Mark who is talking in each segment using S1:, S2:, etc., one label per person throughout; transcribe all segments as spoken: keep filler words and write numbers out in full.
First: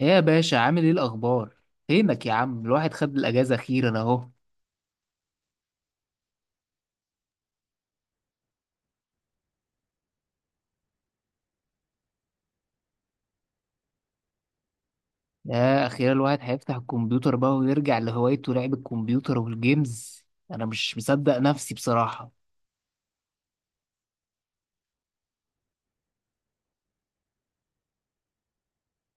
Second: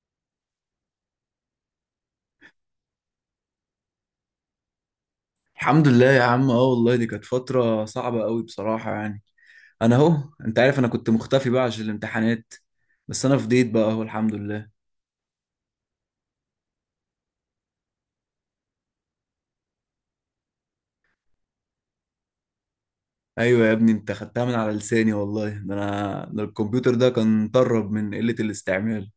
S1: ايه يا باشا، عامل ايه؟ الاخبار؟ فينك يا عم؟ الواحد خد الاجازه اخيرا اهو.
S2: الحمد لله يا عم، اه والله دي كانت فترة صعبة قوي بصراحة يعني. انا اهو، انت عارف انا كنت مختفي بقى عشان الامتحانات، بس انا فضيت بقى اهو الحمد لله.
S1: يا اخيرا الواحد هيفتح الكمبيوتر بقى ويرجع لهوايته، لعب الكمبيوتر والجيمز. انا مش مصدق نفسي بصراحه.
S2: ايوه يا ابني، انت خدتها من على لساني والله، ده انا ده الكمبيوتر ده كان طرب من قلة الاستعمال.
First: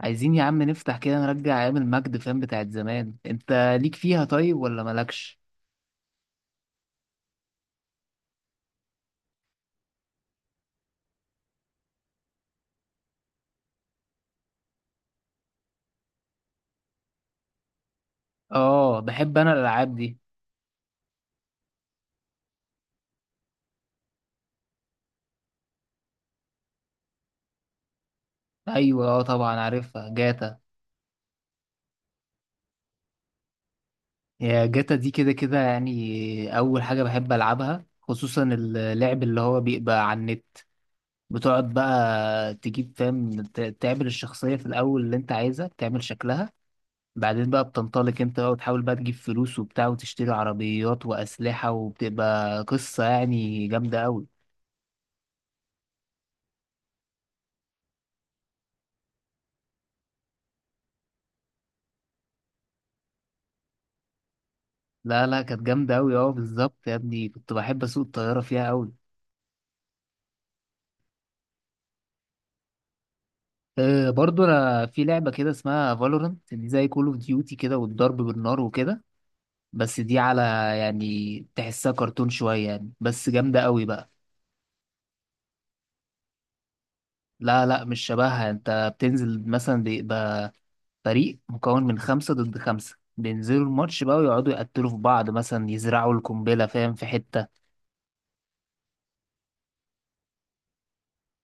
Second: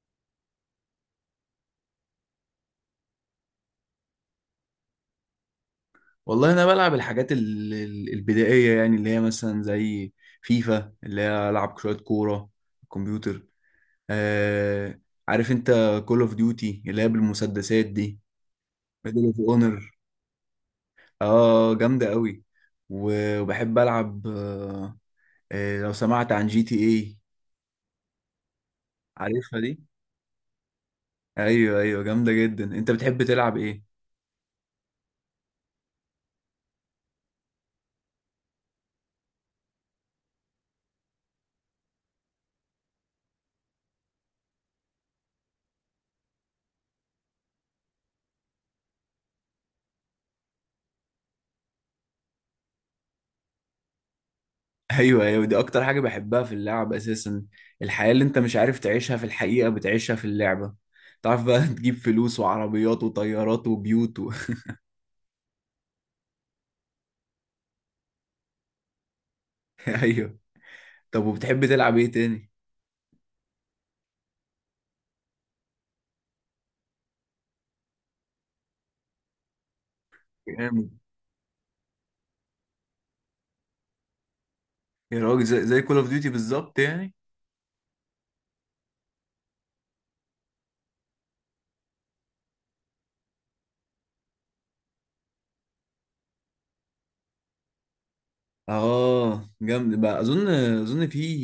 S1: عايزين يا عم نفتح كده، نرجع ايام المجد، فاهم، بتاعت زمان انت. ليك فيها طيب ولا مالكش؟
S2: والله انا بلعب الحاجات ال- ال- البدائية، يعني اللي هي مثلا زي فيفا اللي هي العب شوية كورة الكمبيوتر. آه عارف انت، كول اوف ديوتي اللي هي بالمسدسات دي،
S1: اه،
S2: ميدل
S1: بحب
S2: اوف
S1: انا الالعاب
S2: اونر،
S1: دي.
S2: اه جامدة قوي. و- وبحب العب آه، آه، لو سمعت عن جي تي اي.
S1: ايوه، اه، طبعا
S2: عارفها دي؟
S1: عارفها جاتا.
S2: ايوه ايوه جامدة جدا. انت بتحب تلعب ايه؟
S1: يا جاتا دي كده كده، يعني اول حاجه بحب العبها خصوصا اللعب اللي هو بيبقى على النت. بتقعد بقى تجيب، فاهم، ت- تعمل الشخصية في الأول اللي أنت عايزها، تعمل شكلها. بعدين بقى بتنطلق أنت بقى، وتحاول بقى تجيب فلوس وبتاع، وتشتري عربيات وأسلحة، وبتبقى قصة يعني جامدة أوي.
S2: ايوه ايوه، دي اكتر حاجة بحبها في اللعب اساسا. الحياة اللي انت مش عارف تعيشها في الحقيقة بتعيشها في اللعبة. تعرف بقى تجيب فلوس وعربيات وطيارات وبيوت و...
S1: لا لا، كانت جامدة أوي. أه، بالظبط يا ابني، كنت بحب أسوق الطيارة فيها أوي.
S2: ايوه. طب وبتحب تلعب ايه تاني؟
S1: أه، برضو أنا في لعبة كده اسمها فالورنت، دي زي كول أوف ديوتي كده، والضرب بالنار وكده. بس دي على.
S2: جامد.
S1: يعني تحسها كرتون شوية يعني، بس جامدة أوي بقى.
S2: يا راجل زي, زي كول اوف ديوتي بالظبط يعني.
S1: لا لا، مش شبهها. انت بتنزل مثلا فريق مكون من خمسة ضد خمسة، بينزلوا الماتش بقى ويقعدوا يقتلوا في بعض، مثلا يزرعوا القنبلة، فاهم، في حتة.
S2: اه جامد بقى، اظن اظن في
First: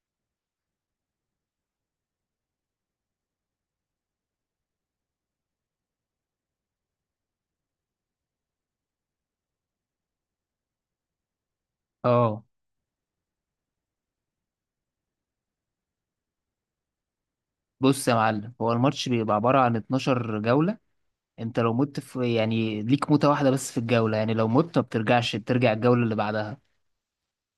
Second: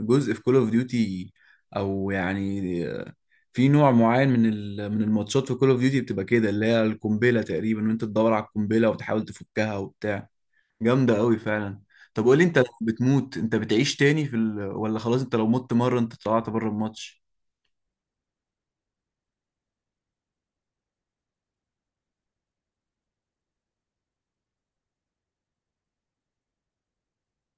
S2: جزء في كول اوف ديوتي، او يعني آه، في نوع معين من ال- من الماتشات في كول اوف ديوتي بتبقى كده، اللي هي القنبله تقريبا، وانت تدور على القنبله وتحاول تفكها وبتاع. جامده قوي فعلا. طب قول لي
S1: اه.
S2: انت، لو بتموت انت بتعيش تاني في ال... ولا خلاص انت لو مت مره انت طلعت بره الماتش؟
S1: بص يا معلم، هو الماتش بيبقى عبارة عن اتناشر جولة. انت لو مت في، يعني ليك موتة واحدة بس في الجولة، يعني لو مت ما بترجعش، بترجع الجولة اللي بعدها.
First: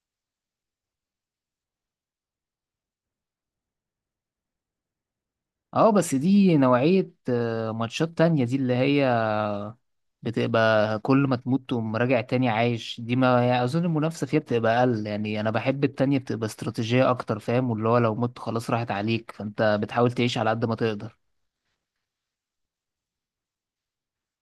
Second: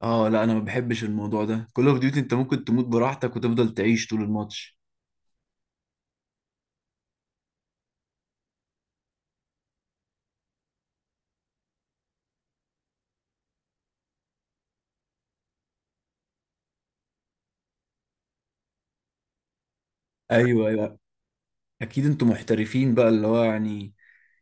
S2: اه لا، انا ما بحبش الموضوع ده. كول اوف ديوتي انت ممكن تموت براحتك وتفضل تعيش طول الماتش.
S1: اه، بس دي نوعية آه، ماتشات تانية، دي اللي هي بتبقى كل ما تموت تقوم راجع تاني عايش. دي ما يعني اظن المنافسه فيها بتبقى اقل. يعني انا بحب التانية، بتبقى استراتيجيه اكتر، فاهم، واللي هو لو مت خلاص راحت عليك، فانت بتحاول تعيش على قد
S2: ايوه
S1: ما
S2: ايوه،
S1: تقدر.
S2: اكيد انتوا محترفين بقى، اللي هو يعني،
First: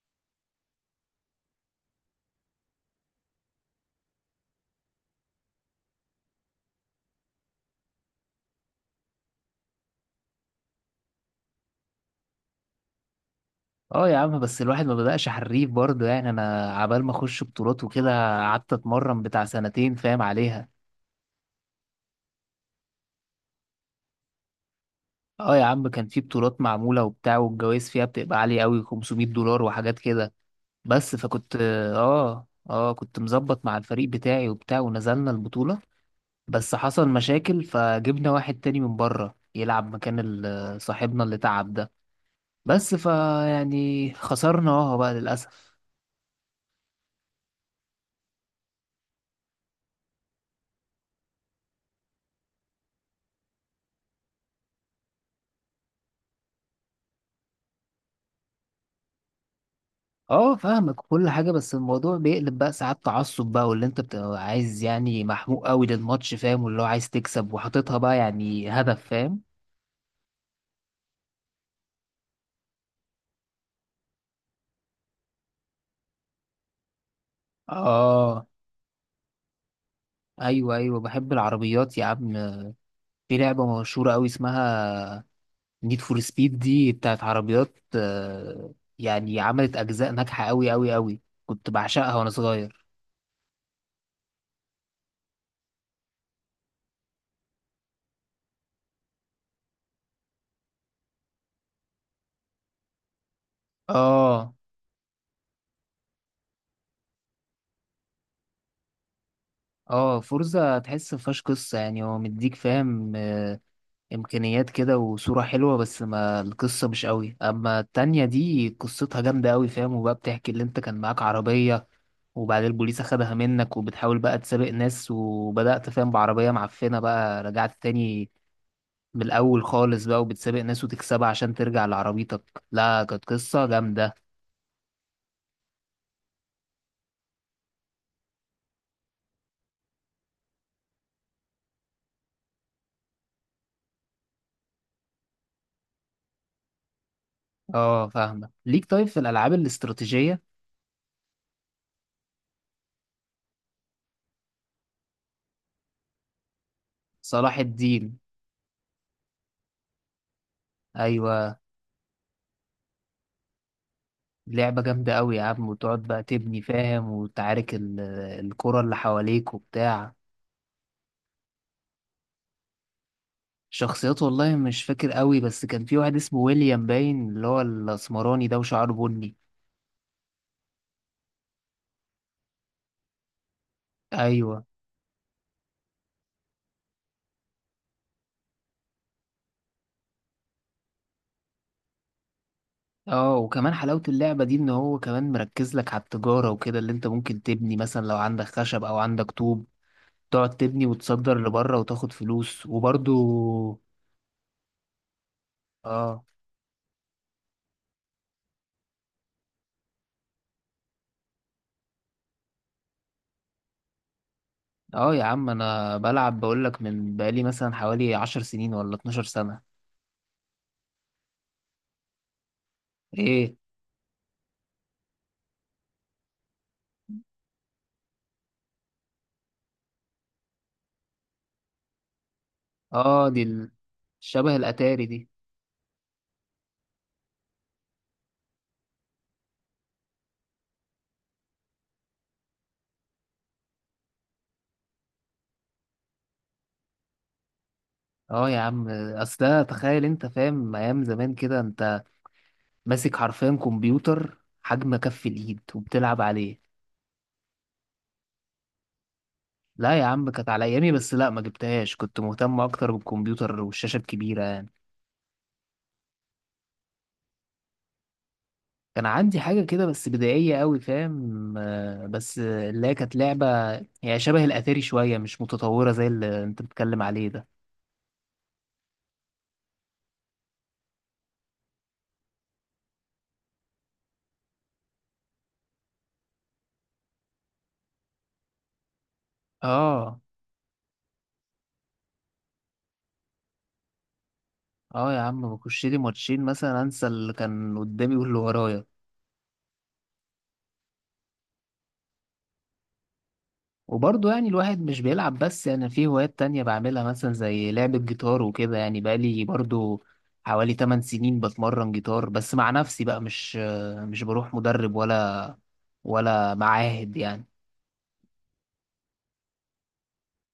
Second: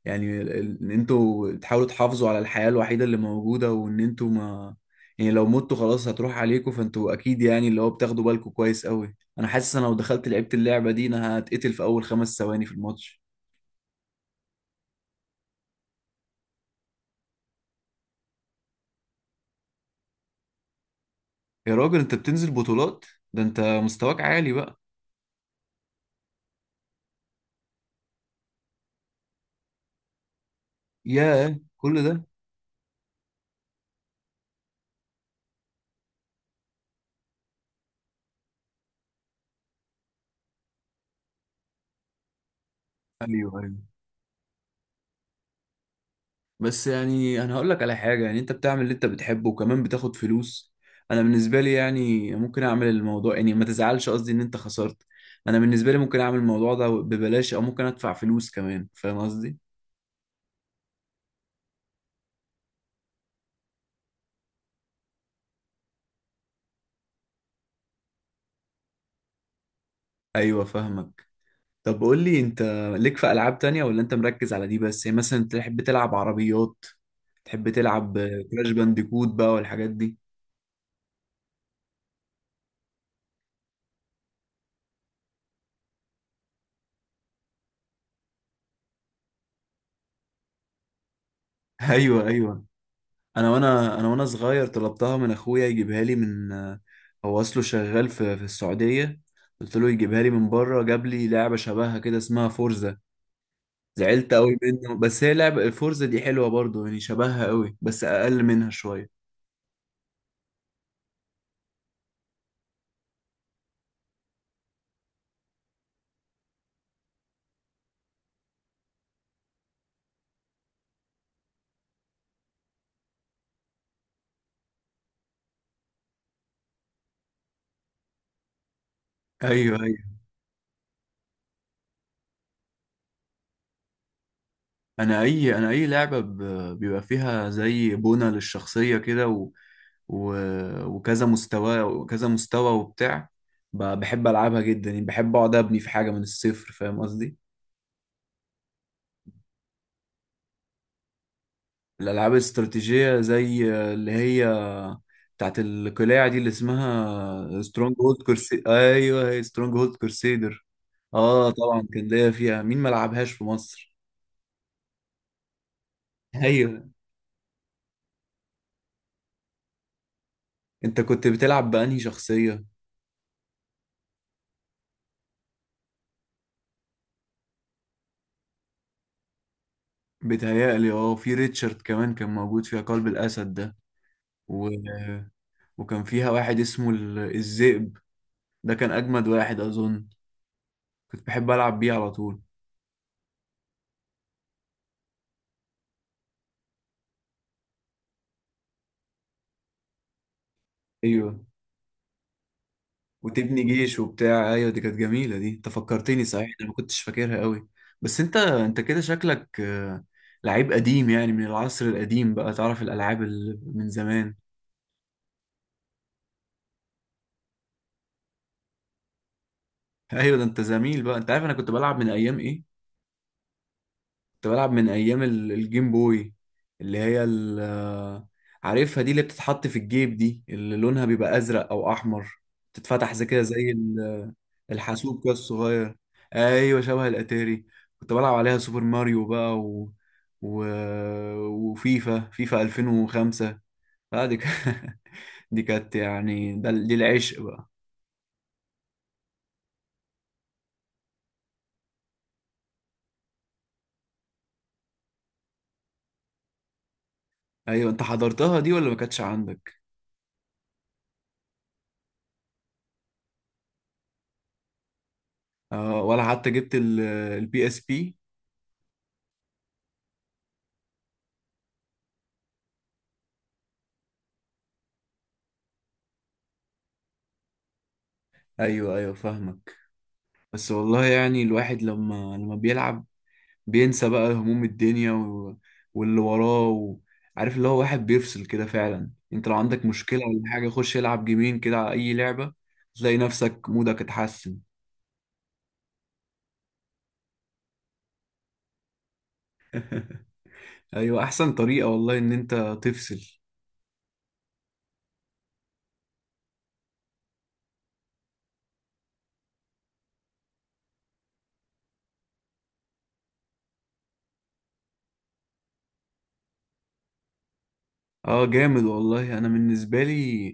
S2: يعني ال- ال- ان انتوا تحاولوا تحافظوا على الحياة الوحيدة اللي موجودة، وان انتوا ما، يعني لو متوا خلاص هتروح عليكم، فانتوا اكيد يعني اللي هو بتاخدوا بالكم كويس قوي. انا حاسس انا لو دخلت لعبت اللعبة دي انا هتقتل في اول خمس ثواني في الماتش.
S1: اه يا عم، بس الواحد ما بدأش حريف برضه يعني. انا عبال ما اخش بطولات وكده، قعدت اتمرن بتاع سنتين، فاهم، عليها.
S2: يا راجل انت بتنزل بطولات؟ ده انت مستواك عالي بقى.
S1: اه يا عم، كان في بطولات معموله وبتاع، والجوائز فيها بتبقى عاليه قوي، خمسمائة دولار وحاجات كده. بس فكنت.
S2: ياه كل ده؟
S1: اه. اه، كنت مظبط مع الفريق بتاعي وبتاع، ونزلنا البطوله. بس حصل مشاكل، فجبنا واحد تاني من بره يلعب مكان ال- صاحبنا اللي تعب ده. بس
S2: ايوه ايوه،
S1: فيعني خسرنا اهو بقى للأسف.
S2: بس يعني انا هقول لك على حاجه، يعني انت بتعمل اللي انت بتحبه وكمان بتاخد فلوس. انا بالنسبه لي يعني ممكن اعمل الموضوع، يعني ما تزعلش قصدي ان انت خسرت، انا بالنسبه لي ممكن اعمل الموضوع ده ببلاش او ممكن ادفع فلوس كمان، فاهم قصدي؟
S1: اه فاهمك كل حاجة، بس الموضوع بيقلب بقى ساعات، تعصب بقى، واللي انت بتبقى عايز يعني محموق قوي للماتش، فاهم، واللي هو عايز تكسب وحاططها بقى يعني هدف، فاهم.
S2: ايوه فاهمك. طب قول لي انت، ليك في العاب تانية ولا انت مركز على دي بس؟ يعني مثلا تحب تلعب عربيات، تحب تلعب
S1: اه.
S2: كراش بانديكوت بقى والحاجات دي؟
S1: ايوه ايوه، بحب العربيات يا عم. في لعبة مشهورة قوي اسمها نيد فور سبيد، دي بتاعت عربيات، آه، يعني عملت اجزاء ناجحه قوي قوي قوي. كنت بعشقها
S2: ايوه
S1: وانا
S2: ايوه.
S1: صغير.
S2: انا وانا انا وانا صغير طلبتها من اخويا يجيبها لي من، هو اصله شغال في في السعوديه، قلت له يجيبها لي من بره، جاب لي لعبه شبهها كده اسمها فورزا. زعلت
S1: اه.
S2: قوي منه، بس هي لعبه الفورزا دي حلوه برضه يعني، شبهها قوي بس اقل منها شويه.
S1: اه، فورزا تحس مفيهاش قصه يعني، هو مديك، فاهم، آه، امكانيات كده وصوره حلوه، بس ما القصه مش قوي. اما التانية دي قصتها جامده قوي، فاهم، وبقى بتحكي اللي انت كان معاك عربيه، وبعدين البوليس اخدها منك، وبتحاول بقى تسابق ناس. وبدأت، فاهم، بعربية معفنة بقى، رجعت تاني من الأول
S2: ايوه ايوه.
S1: خالص بقى، وبتسابق ناس وتكسبها عشان ترجع لعربيتك. لا، كانت قصة جامدة.
S2: انا اي انا اي لعبه ب- بيبقى فيها زي بنى للشخصيه كده و... و... وكذا مستوى وكذا مستوى وبتاع، ب- بحب العبها جدا، يعني بحب اقعد ابني في حاجه من الصفر، فاهم قصدي؟
S1: اه فاهمة ليك. طيب، في الألعاب الاستراتيجية؟
S2: الالعاب الاستراتيجيه زي اللي هي بتاعت القلاع دي اللي
S1: صلاح
S2: اسمها سترونج
S1: الدين.
S2: هولد كورسي ايوه هي سترونج هولد كورسيدر. اه
S1: أيوة.
S2: طبعا كان ليا فيها، مين ما لعبهاش في مصر؟
S1: لعبة جامدة أوي يا عم، وتقعد بقى تبني،
S2: ايوه.
S1: فاهم، وتعارك ال- الكرة اللي حواليك وبتاع.
S2: انت كنت بتلعب بانهي شخصيه؟
S1: شخصيات، والله مش فاكر أوي، بس كان في واحد اسمه ويليام باين، اللي هو الأسمراني ده وشعره بني.
S2: بتهيألي اه في ريتشارد كمان كان موجود فيها، قلب الاسد ده،
S1: أيوة.
S2: و... وكان فيها واحد اسمه ال- الذئب، ده كان اجمد واحد اظن، كنت بحب العب بيه على طول.
S1: اه، وكمان حلاوة اللعبة دي ان هو كمان مركز لك على التجارة وكده، اللي انت ممكن تبني مثلا لو عندك خشب او عندك طوب، تقعد تبني
S2: ايوه
S1: وتصدر لبره وتاخد فلوس
S2: وتبني
S1: وبرضو.
S2: جيش وبتاع. ايوه دي كانت جميله، دي انت
S1: اه.
S2: فكرتني صحيح، انا ما كنتش فاكرها قوي. بس انت انت كده شكلك آه، لعيب قديم يعني، من العصر القديم بقى، تعرف الالعاب اللي من زمان.
S1: اه يا عم، انا بلعب، بقولك، من بقالي مثلا حوالي عشر سنين ولا اتناشر سنة.
S2: ايوه، ده انت زميل بقى. انت عارف انا كنت بلعب من ايام ايه؟
S1: ايه.
S2: كنت بلعب من ايام ال- الجيم بوي، اللي هي ال- آه، عارفها دي، اللي بتتحط في الجيب دي، اللي لونها بيبقى ازرق او احمر، تتفتح زي
S1: اه، دي
S2: كده
S1: ال-
S2: زي
S1: شبه الاتاري
S2: الحاسوب
S1: دي.
S2: كده الصغير. ايوه شبه الاتاري. كنت بلعب عليها سوبر ماريو بقى و... و... وفيفا فيفا الفين وخمسة. لا دي ك... دي كانت يعني، ده دي العشق بقى.
S1: اه يا عم، اصل ده تخيل انت، فاهم، ايام زمان كده انت ماسك حرفيا كمبيوتر حجم كف الايد وبتلعب عليه.
S2: ايوه انت حضرتها دي ولا ما كانتش عندك؟
S1: لا يا عم، كانت على ايامي بس، لا، ما جبتهاش، كنت مهتم اكتر بالكمبيوتر والشاشة الكبيرة.
S2: آه ولا حتى جبت البي اس بي؟
S1: كان عندي حاجة كده بس بدائية قوي، فاهم، آه، بس آه، اللي هي كانت لعبة. هي شبه الأتاري شوية، مش متطورة زي اللي أنت بتتكلم عليه ده.
S2: ايوه ايوه فاهمك. بس والله يعني الواحد لما لما بيلعب بينسى بقى هموم الدنيا و... واللي وراه و... عارف اللي هو واحد بيفصل كده فعلا، انت لو عندك مشكلة
S1: اه.
S2: ولا حاجة خش العب جيمين كده على اي لعبة تلاقي نفسك مودك اتحسن.
S1: اه يا عم، بخش لي ماتشين مثلا، انسى اللي كان قدامي واللي ورايا.
S2: ايوه احسن طريقة والله ان انت تفصل.
S1: وبرضه يعني الواحد مش بيلعب بس، يعني في هوايات تانية بعملها، مثلا زي لعبة جيتار وكده. يعني بقالي برضه حوالي ثماني سنين بتمرن جيتار بس مع نفسي بقى، مش آه، مش بروح مدرب ولا ولا معاهد يعني.
S2: اه جامد والله. انا بالنسبة لي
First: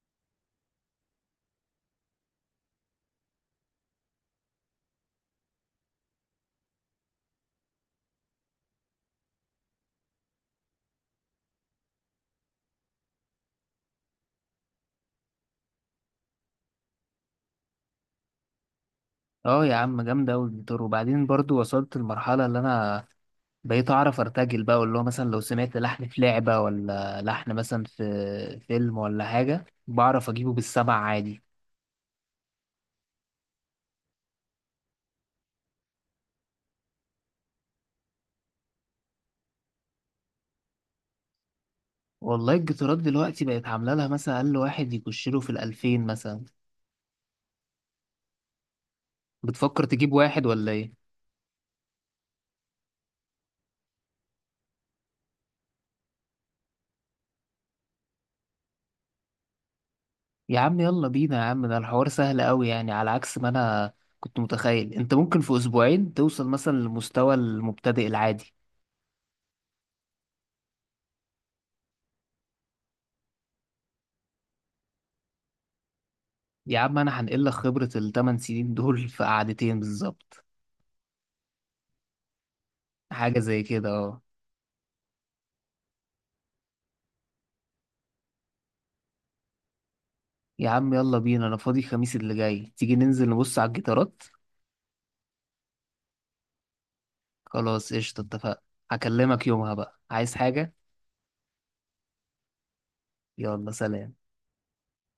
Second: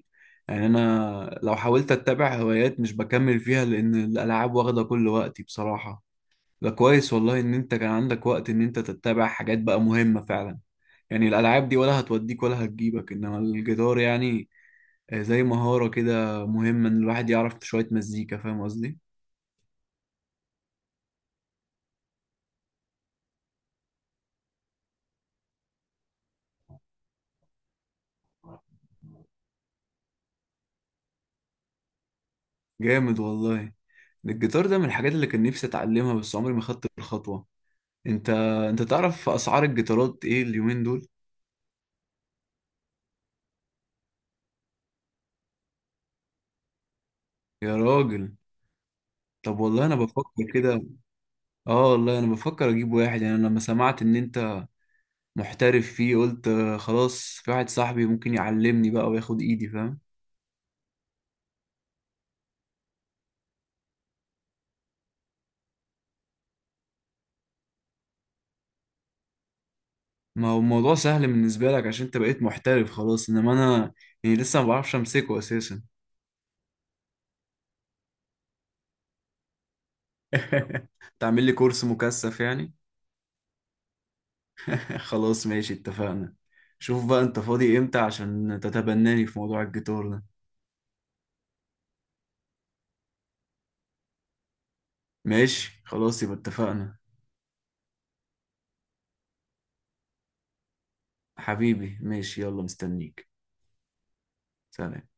S2: يعني، انا لو حاولت اتبع هوايات مش بكمل فيها لان الالعاب واخدة كل وقتي بصراحة. ده كويس والله ان انت كان عندك وقت ان انت تتبع حاجات بقى مهمة فعلا، يعني الالعاب دي ولا هتوديك ولا هتجيبك، انما الجيتار يعني آه، زي مهارة كده مهمة، ان الواحد يعرف شوية مزيكا، فاهم قصدي؟
S1: اه يا عم، جامدة أوي الجيتار. وبعدين برضو وصلت لمرحلة اللي أنا بقيت أعرف أرتجل بقى، واللي هو مثلا لو سمعت لحن في لعبة ولا لحن مثلا في فيلم ولا حاجة، بعرف أجيبه بالسمع عادي.
S2: جامد والله. الجيتار ده من الحاجات اللي كان نفسي اتعلمها بس عمري ما خدت الخطوة. انت انت تعرف اسعار الجيتارات ايه اليومين دول؟
S1: والله الجيتارات دلوقتي بقت عاملة لها، مثلا أقل واحد يخش له في الألفين مثلا.
S2: يا راجل. طب
S1: بتفكر
S2: والله انا
S1: تجيب
S2: بفكر
S1: واحد ولا
S2: كده،
S1: إيه؟
S2: اه والله انا بفكر اجيب واحد. يعني انا لما سمعت ان انت محترف فيه قلت آه، خلاص في واحد صاحبي ممكن يعلمني بقى وياخد ايدي فاهم.
S1: يا عم يلا بينا يا عم، ده الحوار سهل أوي يعني، على عكس ما أنا كنت متخيل. أنت ممكن في أسبوعين توصل مثلا لمستوى المبتدئ العادي.
S2: ما هو الموضوع سهل بالنسبة لك عشان انت بقيت محترف خلاص، انما انا يعني لسه ما بعرفش امسكه اساسا.
S1: يا عم، انا هنقل لك خبرة الثمان سنين دول في قعدتين بالظبط.
S2: تعمل لي كورس مكثف يعني؟
S1: حاجة زي كده، اه.
S2: خلاص ماشي اتفقنا. شوف بقى انت فاضي امتى عشان تتبناني في موضوع الجيتار ده.
S1: يا عم يلا بينا، انا فاضي الخميس اللي جاي، تيجي ننزل نبص على الجيتارات؟
S2: ماشي خلاص يبقى اتفقنا.
S1: خلاص، قشطة، اتفقنا. هكلمك يومها بقى، عايز حاجة.
S2: حبيبي ماشي، يلا مستنيك.
S1: يلا، سلام.
S2: سلام.